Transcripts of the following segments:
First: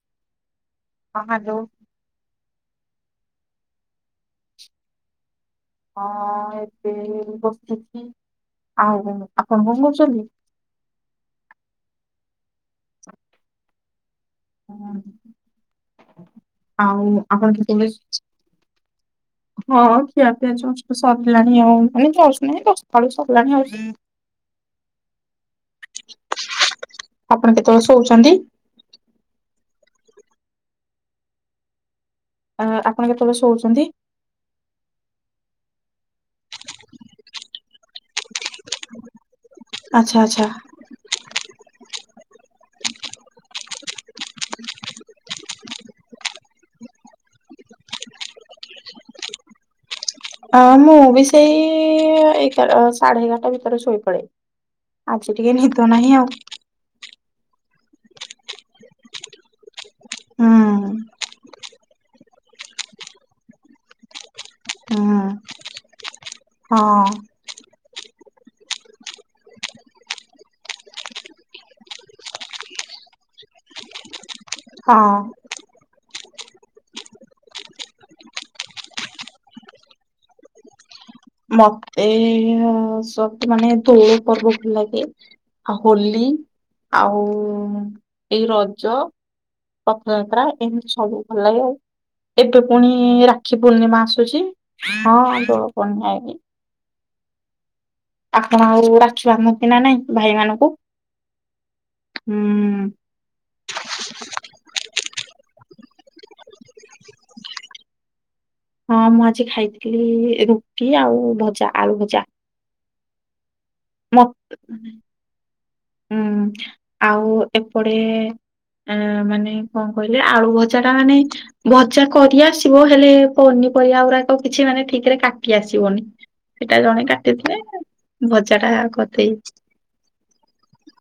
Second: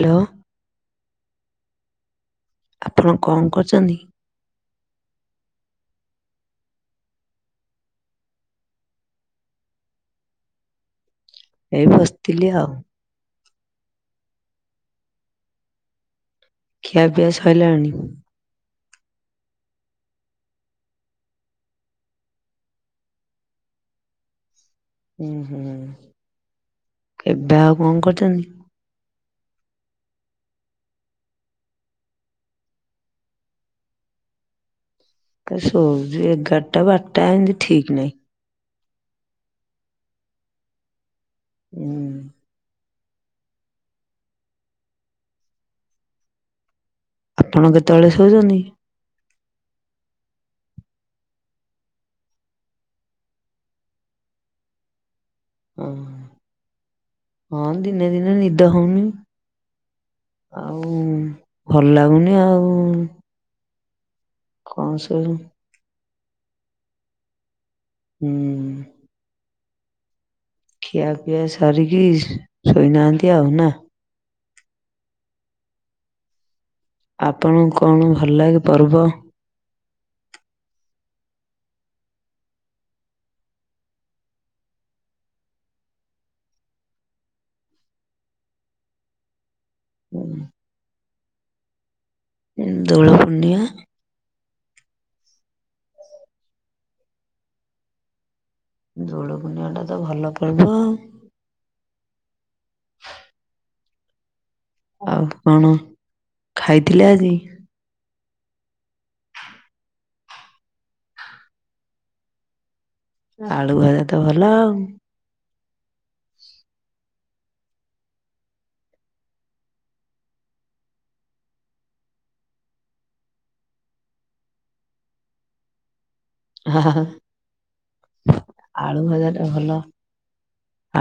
Hello. ହଁ hello. ଆପଣ କଣ କରୁଛନ୍ତି? ହଁ ଏବେ ବସିଛି ଆଉ ଆପଣ କଣ କରୁଛନ୍ତି? ଏଇ ବସିଥିଲି ଆଉ। ହଁ। ଖିଆ ପିଆ ଆପଣ କେତେବେଳେ ସଇଲାଣି? ହଁ ଖିଆ ପିଆ ସବୁ ସରିଲାଣି ଆଉ ଏଇ ଜଷ୍ଟ ନାଇଁ ଦଶଟା ବେଳୁସରିଲାଣି ଆଉ। ହୁଁ ହୁଁ ଆପଣ ଏବେ ଆଉ କେତେବେଳେ କଣ ଶୋଉଛନ୍ତି କରୁଛନ୍ତି? ଅ ଆପଣ କେତେବେଳେ ଶୋଉଛନ୍ତି? ଶୋଉଚି ଏଗାରଟା ବାରଟା ଏମିତି ଠିକ୍ ନାହିଁ। ଆଚ୍ଛା ଆଚ୍ଛା। ହୁଁ। ଆପଣ କେତେବେଳେ ଶୋଉଛନ୍ତି? ହଁ ମୁଁ ବି ସେଇ ଏଗାର ସାଢେ ଏଗାରଟା ଭିତରେ ଶୋଇ ପଡେ। ଆଜି ଟିକେ ହଁ। ନିଦ ନାହିଁ ଆଉ। ହଁ ଦିନେ ଦିନେ ନିଦ ହଉନି ହୁଁ ଆଉ ଭଲ ଲାଗୁନି ଆଉ। କଣ ଶୋଇବୁ ହଁ ହଁ। ହୁଁ। ଖିଆ ପିଆ ସାରିକି ଶୋଇନାହାନ୍ତି ଆଉ ନା? ହଁ। ଆପଣଙ୍କୁ କଣ ଭଲ ଲାଗେ ପର୍ବ? ମତେ ଅ ସବ ମାନେ ଦୋଳ ପର୍ବ ଭଲ ଲାଗେ। ଆଉ ହୋଲି ଆଉ ଏଇ ରଜ ରଥଯାତ୍ରା ଏମିତି ସବୁ ଭଲ ଆଉ। ଏବେ ପୁଣି ରାକ୍ଷୀ ପୂର୍ଣ୍ଣିମା ଆସୁଛି ହଁ ଦୋଳ ପୂର୍ଣ୍ଣିମାଇ। ଆପଣ ଆଉ ରାକ୍ଷୀ ଦୋଳ ପୂର୍ଣ୍ଣିମା ବାନ୍ଧନ୍ତି ନା ଟା ତ ନାଇଁ ଭଲ ଭାଇ ପର୍ବ ମାନଙ୍କୁ? ଆଉ। ହୁଁ। ଆଉ କଣ ଖାଇଥିଲେ ଆଜି? ହଁ ମୁଁ ଆଜି ଖାଇଥିଲି ରୁଟି ଆଉ ଭଜା ଆଳୁ ଭଜା। ଆଳୁ ଭ ମ ହୁଁ ଆଉ ଏପଟେ ଆ ମାନେ କଣ କହିଲେ ଆଳୁ ଭଜା ଟା ମାନେ ଭଜା କରି ଆସିବ ହେଲେ ପନିପରିବା ଗୁରାକ କିଛି ମାନେ ଠିକ ରେ କାଟି ଆସିବନି। ହେଟା ଜଣେ କାଟିଦିଏ। ଆଳୁ ଭଜାଟା ଭଲ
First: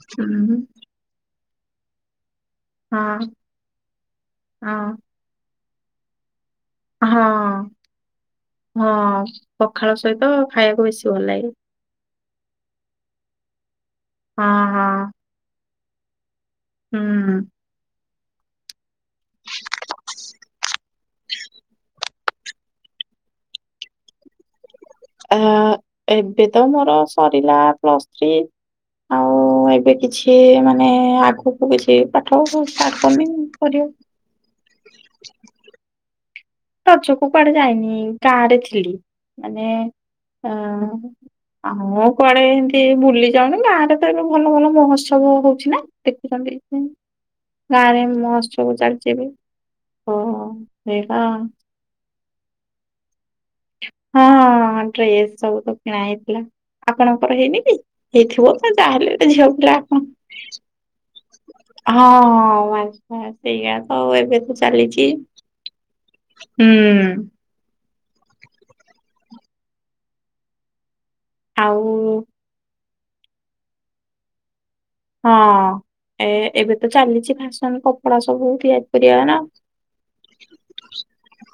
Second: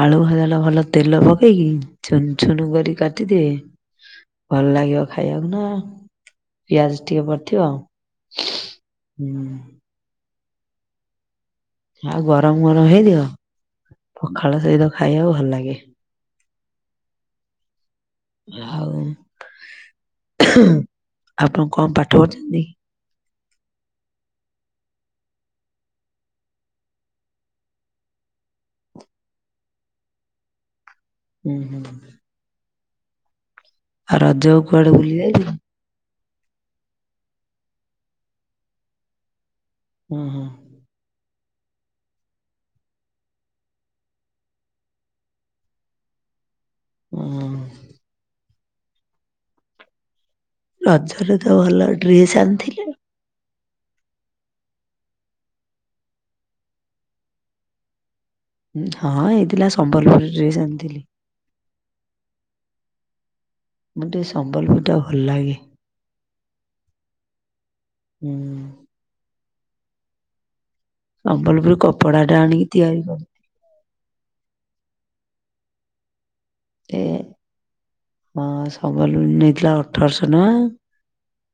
ଆଳୁ ଉଁ ଭଜାଟା ଭଲ। ତେଲ ପକେଇକି ଛୁନ ଛୁନୁ କରିକି ହଁ କାଟିଦିଏ ଭଲ ହଁ ଲାଗିବ। ଖାଇବାକୁ ନା। ପିଆଜ ହଁ ଟିକେ ପଡିଥିବ। ହଁ ହୁଁ ପଖାଳ ସହିତ ଖାଇବାକୁ ବେଶୀ ଭଲ ଲାଗେ। ଆଉ ଗରମ ଗରମ ହେଇଥିବ ହଁ ପଖାଳ ହଁ ସହିତ ଖାଇବାକୁ ଭଲ ଲାଗେ। ହୁଁ। ଆଉ ଆପଣ କ ପାଠ ପଢିଛନ୍ତି? ଆ ଏବେ ତ ମୋର ସରିଲା ପ୍ଲସ୍ ଥ୍ରୀ। ଆଉ ଏବେ କିଛି ମାନେ ହୁଁ ଆଗକୁ ହୁଁ। କିଛି ପାଠ ଷ୍ଟାର୍ଟ କରିନି। କରିବା। ଆଉ ରଜକୁ କୁଆଡେ ବୁଲି ଯାଇଥିଲ? ରଜ କୁ କୁଆଡେ ଯାଇନି ଗାଁ ରେ ଥିଲି ମାନେ ହୁଁ ହୁଁ। ଆ ଆଉ କୁଆଡେ ଏମତି ବୁଲି ଯାଉନି ଗାଁ ରେ ତ ଏବେ ଭଲ ଭଲ ମହୋତ୍ସବ ହଉଛି ନା। ଦେଖୁଛନ୍ତି ଏଥି ପାଇଁ। ହୁଁ। ଗାଁ ରେ ମହୋତ୍ସବ ଚାଲିଛି ବି ହୋ ହୋ। ରଜରେ ତ ଭଲ ଡ୍ରେସ୍ ଆଣିଥିଲେ। ହଁ ହଁ ଡ୍ରେସ୍ ସବୁ ତ କିଣା ହେଇଥିଲା ଆପଣଙ୍କର ହେଇନି କି ହେଇଥିବ। ହୁଁ, ଯା ହଁ ହେଲେବି ଝିଅ ଏଇଥିଲା ପିଲା ଆଉ ସମ୍ବଲପୁରୀ କଣ ଡ୍ରେସ୍ ଆଣିଥିଲି। ହଁ ହଁ ଆନି ହଁ ସେଇଆ ତ ମୁଁ ଟିକେ ଏବେ ତ ସମ୍ବଲପୁରୀ ଟା ଚାଲିଛି ଭଲ ଲାଗେ। ହୁଁ। ହୁଁ। ସମ୍ବଲପୁରୀ ଆଉ କପଡାଟା ଆଣିକି ତିଆରି କରୁ ହଁ। ଏ ଏବେ ତ କରିଥିଲେ। ଚାଲିଛି ଫ୍ୟାସନ କପଡା ସବୁ ହଁ ତିଆରି କରିବା ସମ୍ବଲପୁରୀ ଆଣ ନେଇଥିଲା ଅଠରଶହ ଟଙ୍କା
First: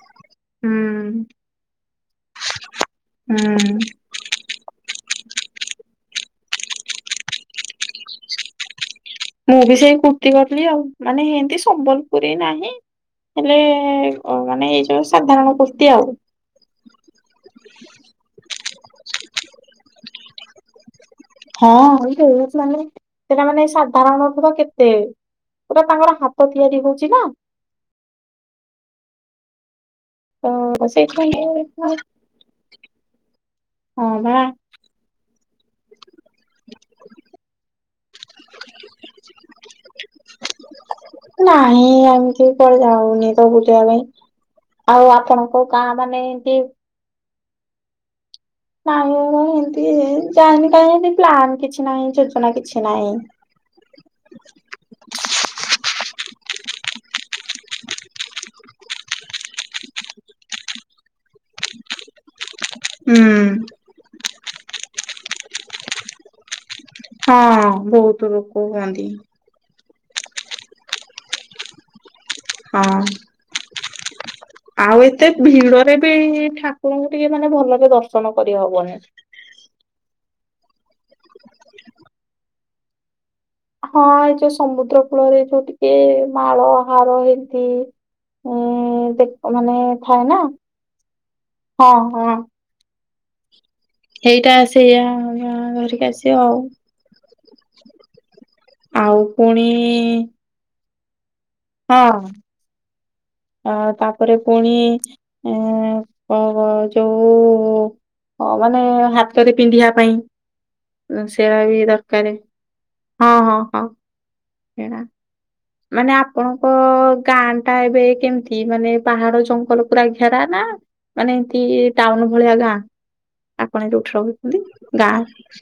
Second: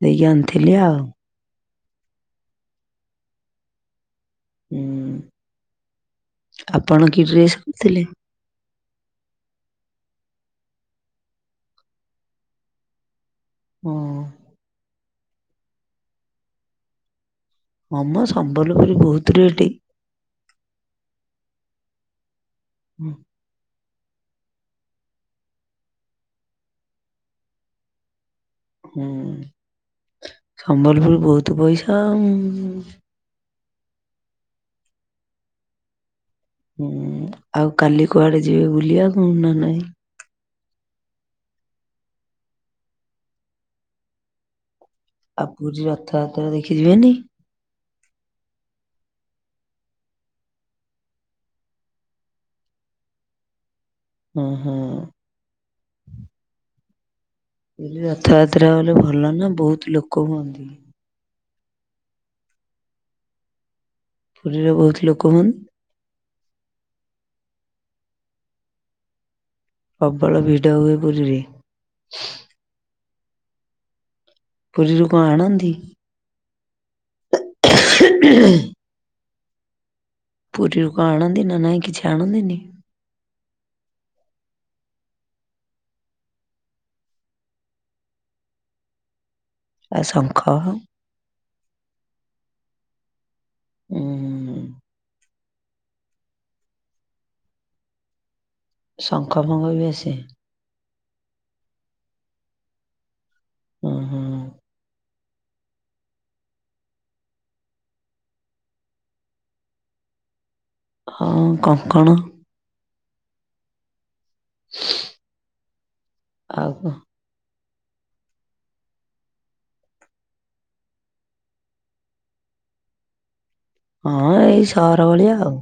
ଦେଇକି ଆଣିଥିଲି ଆଉ। ହୁଁ। ହୁଁ ଆପଣ କି ଡ୍ରେସ କରିଥିଲେ? ମୁଁ ବି ସେଇ କୁର୍ତ୍ତିୀ କଲି ଆଉ ମାନେ ହେତି ସମ୍ବଲପୁରୀ ନାହିଁ ହେଲେ ହଁ ମାନେ ଏଇ ଯୋଉ ସାଧାରଣ କୁର୍ତି ଆଉ। ହମ ସମ୍ବଲପୁରୀ ବହୁତ ରେଟ। ହଁ ବୋହୁତ୍ ମାନେ ହୁଁ। ସେଟା ମାନେ ସାଧାରଣତଃ ତ କେତେ ପୁରା ତାଙ୍କର ହାତ ତିଆରି ହଉଛି ନା। ହୁଁ ତ ସମ୍ବଲପୁର ବହୁତ ସେଇଥିପାଇଁ ପଇସା ହୁଁ ହଁ ବା। ହୁଁ ଆଉ କାଲି କୁଆଡେ ଯିବେ ବୁଲିଆ କୁ ନା ନାଇଁ। ନାଇ ଆମେ କେହି କୁଆଡେ ଯାଉନି ତ ବୁଲିବା ପାଇଁ। ଆଉ ଆପଣଙ୍କ ପୁରୀ ଗାଁ ମାନେ ରଥଯାତ୍ରା ଏମତି ଦେଖି ଯିବେନି? ନାଇଁ [unintelligible] ଏମତି ଯାଏନି କାହିଁ ଏମତି ପ୍ଲାନ କିଛି ନାଇଁ ଯୋଜନା କିଛି ନାଇଁ। ହୁଁ ହୁଁ। କହିଲି ରଥଯାତ୍ରା ଗଲେ ଭଲ ନା ବହୁତ ଲୋକ ହୁଅନ୍ତି। ହୁଁ ହୁଁ। ପୁରୀରେ ବହୁତ ଲୋକ ହୁଅନ୍। ହଁ ହଁ ବହୁତ ଲୋକ ହୁଅନ୍ତି। ପ୍ରବଳ ଭିଡ ହୁଏ ପୁରୀରେ। ହଁ। ଆଉ ପୁରୀରୁ କଣ ଏତେ ଆଣନ୍ତି? ଭିଡରେ ବି ଠାକୁରଙ୍କୁ ଟିକେ ମାନେ ଭଲରେ ଦର୍ଶନ କରି ହବନି। ପୁରୀରୁ କଣ ଆଣନ୍ତି ନା ନାଇଁ କିଛି ଆଣନ୍ତିନି? ହଁ ଏ ଯୋଉ ସମୁଦ୍ର କୂଳରେ ଯୋଉ ଟିକେ ମାଳ ହାର ଏମତି ହୁଁ ଦେଖ୍ ମାନେ ଆଉ ଥାଏ ଶଙ୍ଖ ନା। ଉଁ ହୁଁ। ଏଇଟା ସେଇଆ ଆ ଧରିକି ଆସିବ ଆଉ। ଆଉ ଶଙ୍ଖ ଫଙ୍ଖ ଫୁଣି ବି ଆସେ। ହଁ। ଅ ଉଁ ହୁଁ ତାପରେ ପୁଣି [inaudible] ଅ ହୋ ଯୋଉ ଅ ମାନେ ହାତରେ ପିନ୍ଧିବା ପାଇଁ ହଁ ସେରା ବି କଙ୍କଣ ଦରକାର। ମାନେ ଆପଣଙ୍କ ଆଉ କଣ? ଗାଁ ଟା ଏବେ କେମତି ମାନେ ପାହାଡ ଜଙ୍ଗଲ ପୁରା ଘେରା ନା ମାନେ ଏମତି ଟାଉନ ଭଳିଆ ଗାଁ। ଆପଣ ଏ ଯୋଉଠି ହଁ ରହୁଚନ୍ତି ଏଇ ସହର ଗାଁ। ଭଳିଆ ଆଉ।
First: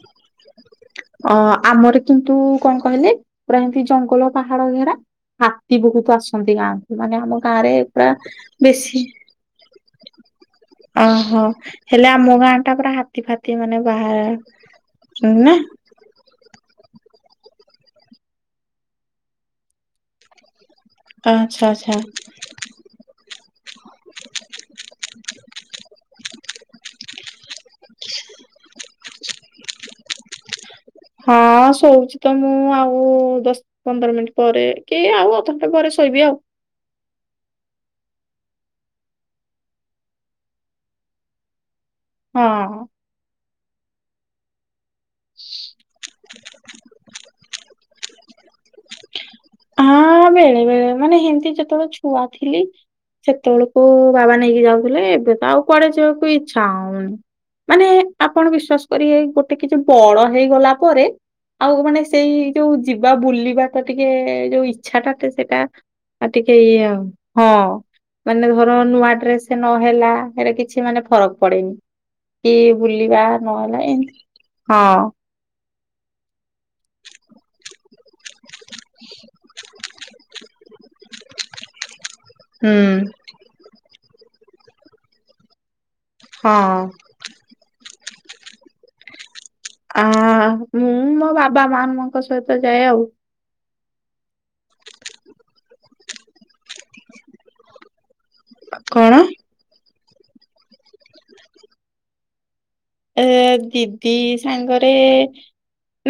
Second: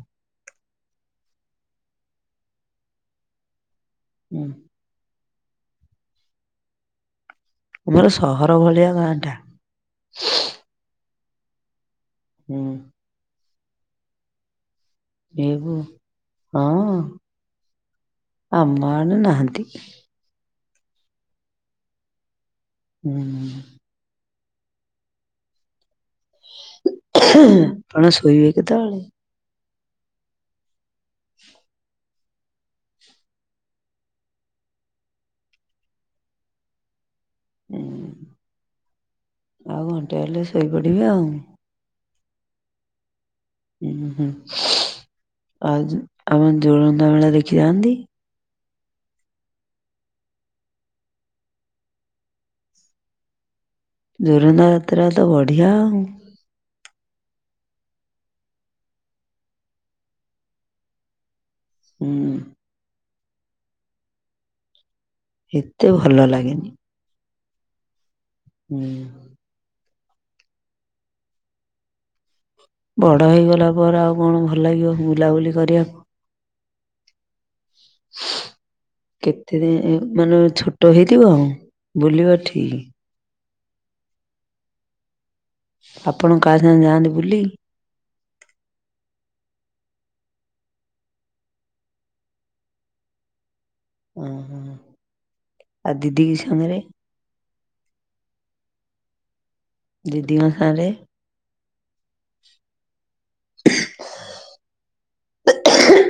ଅ ଆମର କିନ୍ତୁ କଣ କହିଲେ ପୁରା ଏମତି ଜଙ୍ଗଲ ହୁଁ ପାହାଡ ଘେରା। ହାତୀ ବହୁତ ଆସନ୍ତି ଗାଁ କୁ ମାନେ ଆମ ଗାଁ ରେ ପୁରା ଆମର ସହର ଭଳିଆ ବେଶୀ। ଗାଁ ଟା। ଅ ହୋ ହେଲେ ଆମ ଗାଁ ହୁଁ ଟା ପୁରା ହା ତୀ ଫାତି ମାନେ ବାହା ହେ ବୋଉ ହଁ ଆମ ଆଡେ ନାହାଁନ୍ତି। ଆଚ୍ଛା ଆଚ୍ଛା। ହୁଁ ହୁଁ। ଆପଣ ଶୋଇବେ କେତବଳେ? ହଁ ଶୋଉଚି ତ ମୁଁ ଆଉ ଦସ୍ ପନ୍ଦର ମିନିଟ୍ ପରେ କି ଆଉ ଅଧଘଣ୍ଟା ପରେ ଶୋଇବି ଆଉ। ହୁଁ ଆଉ ଘଣ୍ଟେ ହେଲେ ଶୋଇପଡିବି ଆଉ। ହଁ। ହୁଁଁ ହୁଁ ଆଉ ଯୋ ଆମ ଜୋଳନ୍ଦା ମେଳା ଦେଖି ଯାଆନ୍ତି? ହଁ ହଁ ବେଳେ ବେଳେ ମାନେ ହେମତି ଯେତବଳେ ଛୁଆ ଥିଲି ସେତବଳେ। ଓ ହୋ ବାବା ନେଇକି ଜୋରନ୍ଦା ଯାଉଥିଲେ ଯାତ୍ରା ଏବେ ତ ଆଉ ବଢିଆ କୁଆଡେ ଯିବାକୁ ଇ ଚ୍ଛା ମାନେ ଆପଣ ବିଶ୍ୱାସ କରିବେ ଗୋଟେ କିଛି ବଳ ହେଇଗଲା ପରେ ଆଉ ମାନେ ହୁଁ ସେଇ ଯୋଉ ଯିବା ବୁଲିବା ତ ଟିକେ ଯୋଉ ଇଚ୍ଛା ଟା ଟି ସେଇଟା ଏତେ ଭଲ ଆ ଟିକେ ଲାଗେନି ଇଏ ଆଉ। ହଁ ମାନେ ଧର ହୁଁ। ନୂଆ ଡ୍ରେସ୍ ନହେଲା ଏଇଟା କିଛି ମାନେ ଫରକ ପଡେନି। କି ବଡ ବୁଲିବା ହେଇଗଲା ନହେଲ ନାଇଁ ପରେ ଆଉ କଣ ଭଲ ଲାଗିବ ହଁ। ବୁଲାବୁଲି କରିବାକୁ। କେତେ ଦେ ମାନେ ଛୋଟ ହେଇଥିବ ବୁଲିବ ହୁଁ ଠିକ୍। ଆପଣ କାହା ସାଙ୍ଗେ ହଁ। ଯାଆନ୍ତି ବୁଲି। ଆ ମୁଁ ମୋ ବାବା ମାମଙ୍କ ସହିତ ଯାଏ ଆଉ। ଓହୋ ଆଉ ଦିଦି କି ସାଙ୍ଗରେ। କଣ? ଦିଦି ଙ୍କ ସାଙ୍ଗରେ ଏ ଦିଦି ସାଙ୍ଗରେ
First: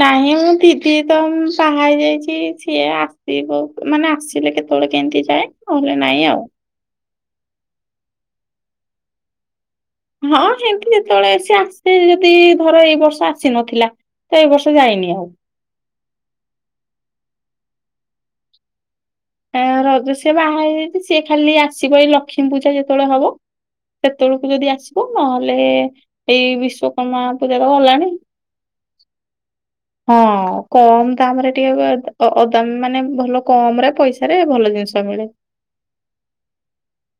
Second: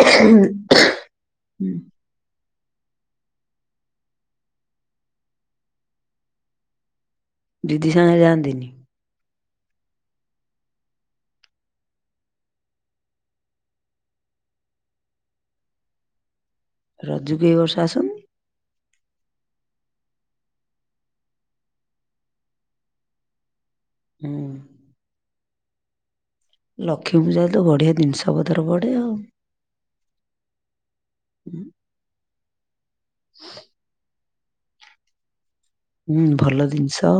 ନାହିଁ ମୁଁ ଦି ସିଏ ତ ବାହା ହେଇ ଯାଇଛି ସିଏ ଆସିବ ମାନେ ଆସିଲେ କେତେବେଳେ କେମତି ଯାଏ। ନାଇଁ ଆଉ। ଦିଦି ସାଙ୍ଗରେ ଯାଆନ୍ତିନି। ହଁ ସେମତି ଯେତେବେଳେ ସିଏ ଆସେ ଯଦି ଧର ଏଇ ବର୍ଷ ଆସିନଥିଲା। ତ ଏଇ ବର୍ଷ ଯାଇନି ଆଉ। ରଜୁ କି ବର୍ଷ ଆସନି ଆ ରଜ ସେ ବାହା ହେଇଯାଇଛି ସିଏ ଖାଲି ଆସିବ ଏଇ ଲକ୍ଷ୍ମୀ ପୂଜା ଯେତେବେଳେ ହବ। ସେତେବେଳକୁ ଯଦି ହୁଁ। ଆସିବ ନହେଲେ ଏଇ ଲକ୍ଷ୍ମୀ ବିଶ୍ଵକର୍ମା ପୂଜାରେ ତ ପୂଜା ବଢିଆ ଗଲାଣି। ଜିନିଷ ପତ୍ର ପଡେ ଆଉ। ହଁ କମ୍ ଦାମ୍ ରେ ଟିକେ ଏବେ ଅ ଅ ଦାମ ମାନେ ଭଲ କମ୍ ରେ ପଇସାରେ ଭଲ ଜିନିଷ ମିଳେ। ହୁଁ ଭଲ ଜିନିଷ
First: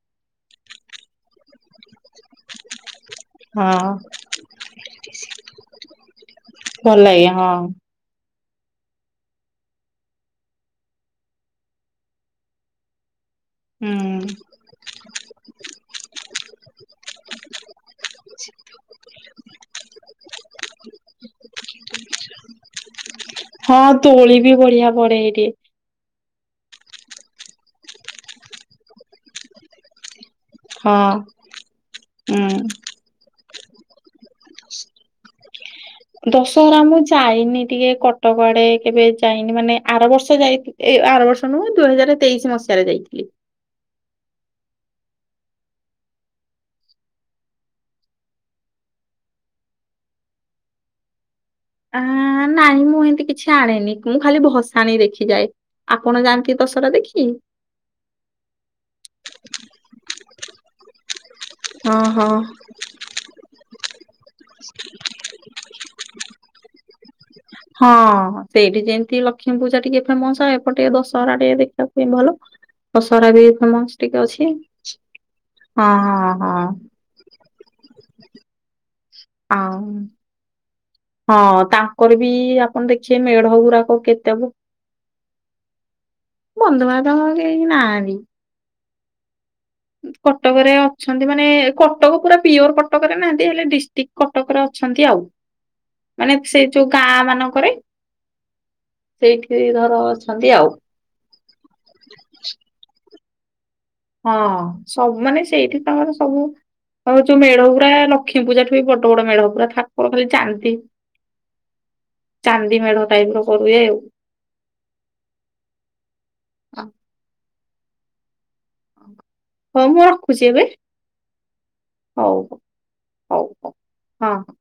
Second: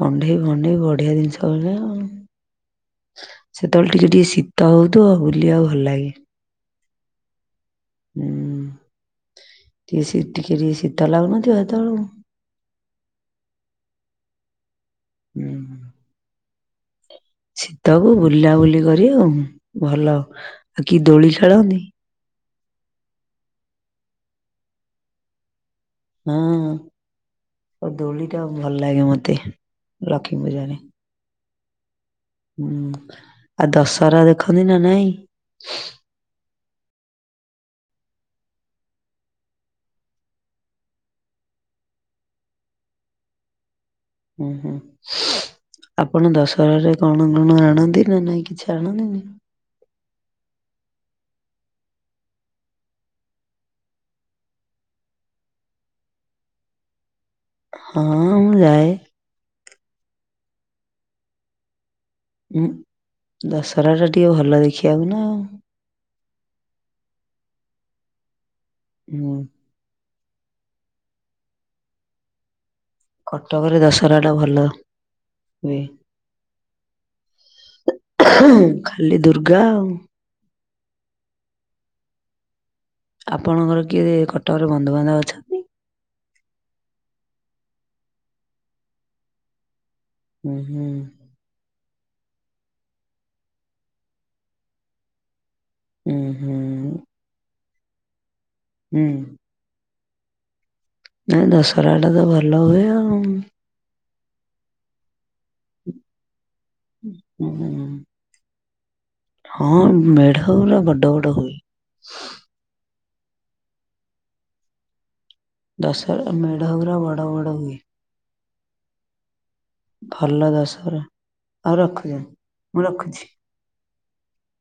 କଣ୍ଢେଇ ଭଣ୍ଢେଇ ବଢିଆ ଜିନିଷ [unintelligible] ହଁ ସେତେବେଳେ ଟିକେ ଟିକେ ଶୀତ ହଉ ଥିବ ବୁଲିଆକୁ ଭଲ ଲାଗେ। ଭଲ ଲାଗେ ହଁ। ଉଁ କି ସି ଟିକେ ଟିକେ ଶୀତ ଲଗୁନଥିବ ସେତେବେଳକୁ ହୁଁ। ହୁଁ। ଶୀତକୁ ବୁଲାବୁଲି କରି ଆଉ ଭଲ ଆଉ କି ଦୋଳି ଖେଳନି। ହଁ ତୋଳି ବି ବଢିଆ ପଡେ ଏଇଠି। ହଁ ଦୋଳି ଟା ଭଲ ଲାଗେ ମତେ ଲକ୍ଷ୍ମୀ ପୂଜାରେ। ହଁ। ଉଁ ହୁଁ ଆଉ ଦଶହରା ଦେଖନ୍ତି ନା ନାଇଁ। ଦଶହରା ମୁଁ ଯାଇନି ଟିକେ କଟକ ଆଡେ କେବେ ଯାଇନି ମାନେ ଆର ବର୍ଷ ଯାଇଥି ଏଇ ଆର ବର୍ଷ ନୁହଁ ଦୁଇ ହଜାର ତେଇଶି ମସିହାରେ ଯାଇଥିଲି। ଉଁ ହୁଁ। ଆପଣ ଦଶହାରେ କଣ କଣ ଆଣନ୍ତି ନା ନାଇଁ କିଛି ଆଣନ୍ତିନି। ଆ ନାଇଁ ମୁଁ ଏମିତି କିଛି ଆଣେନି ମୁଁ ଖାଲି ଭସାଣି ଦେଖିଯାଏ। ଆପଣ ଯାଆନ୍ତି ଦଶହରା ଦେଖି? ହଁ ମୁଁ ଯାଏ। ହଁ ହଁ। ଦଶହରା ଟା ଟିକେ ଭଲ ଦେଖିବାକୁ ନା ଆଉ। ହଁ ସେଇଠି ଯେମତି ହୁଁ ଲକ୍ଷ୍ମୀ ପୂଜା ଟିକେ ଫେମସ ଏପଟ ଟିକେ ଦଶହରା ଟିକେ ଦେଖିବାକୁ ପାଇଁ ଭଲ ଦଶହରା ବି କଟକରେ ଫେମସ୍ ଦଶହରା ଟିକେ ଟା ଅଛି, ଭଲ ହୁଏ। ହଁ ହଁ ହଁ। ଖାଲି ଦୁର୍ଗା ଆଉ। ହଁ ତାଙ୍କର ବି ଆପଣ ଦେଖିବେ ମେଢ ଆପଣଙ୍କର ଗୁଡାକ କିଏ କେତେବ କଟକରେ ବନ୍ଧୁବାନ୍ଧବ ଅଛନ୍ତି? ବନ୍ଧୁବାନ୍ଧବ କେହି ନାହାନ୍ତି। ଉଁ କଟକରେ ହୁଁ ଅଛନ୍ ମାନେ କଟକ ପୁରା ପିଓର କଟକରେ ନାହାନ୍ତି ହେଲେ ଡିଷ୍ଟ୍ରିକ୍ଟ କଟକରେ ଅଛନ୍ତି ଆଉ। ଉଁ ମାନେ ହୁଁ ସେଇ ଯୋଉ ଗାଁ ମାନଙ୍କରେ ହୁଁ ସେଇଠି ଧର ଅଛନ୍ତି ଆଉ। ନାଇଁ ଦଶହରାଟା ତ ଭଲ ହୁଏ ଆଉ। ହଁ ସବୁ ମାନେ ସେଇଠି ତମର ସବୁ ଆମେ ଯୋଉ ହୁଁ ମେଢ ଗୁରା ଲକ୍ଷ୍ମୀ ପୂଜା ଠୁ ବି ବଡ ବଡ ମେଢ ପୁରା ହଁ ଠାକୁର ଖାଲି ମେଢ ଯାଆନ୍ତି ଗୁରା ବଡ ବଡ ହୁଏ। ଚାନ୍ଦି ମେଢ ଟାଇପ ର କରୁ ଏ ଆଉ। ଦଶରା ମେଢ ଆଉ। ଗୁରା ବଡ ବଡ ହୁଏ। ହୋଉ ମୁଁ ଭଲ ରଖୁଛି ଏବେ ଦଶହରା। ଆଉ ରଖୁଛି ମୁଁ ରଖୁଛି ହଁ।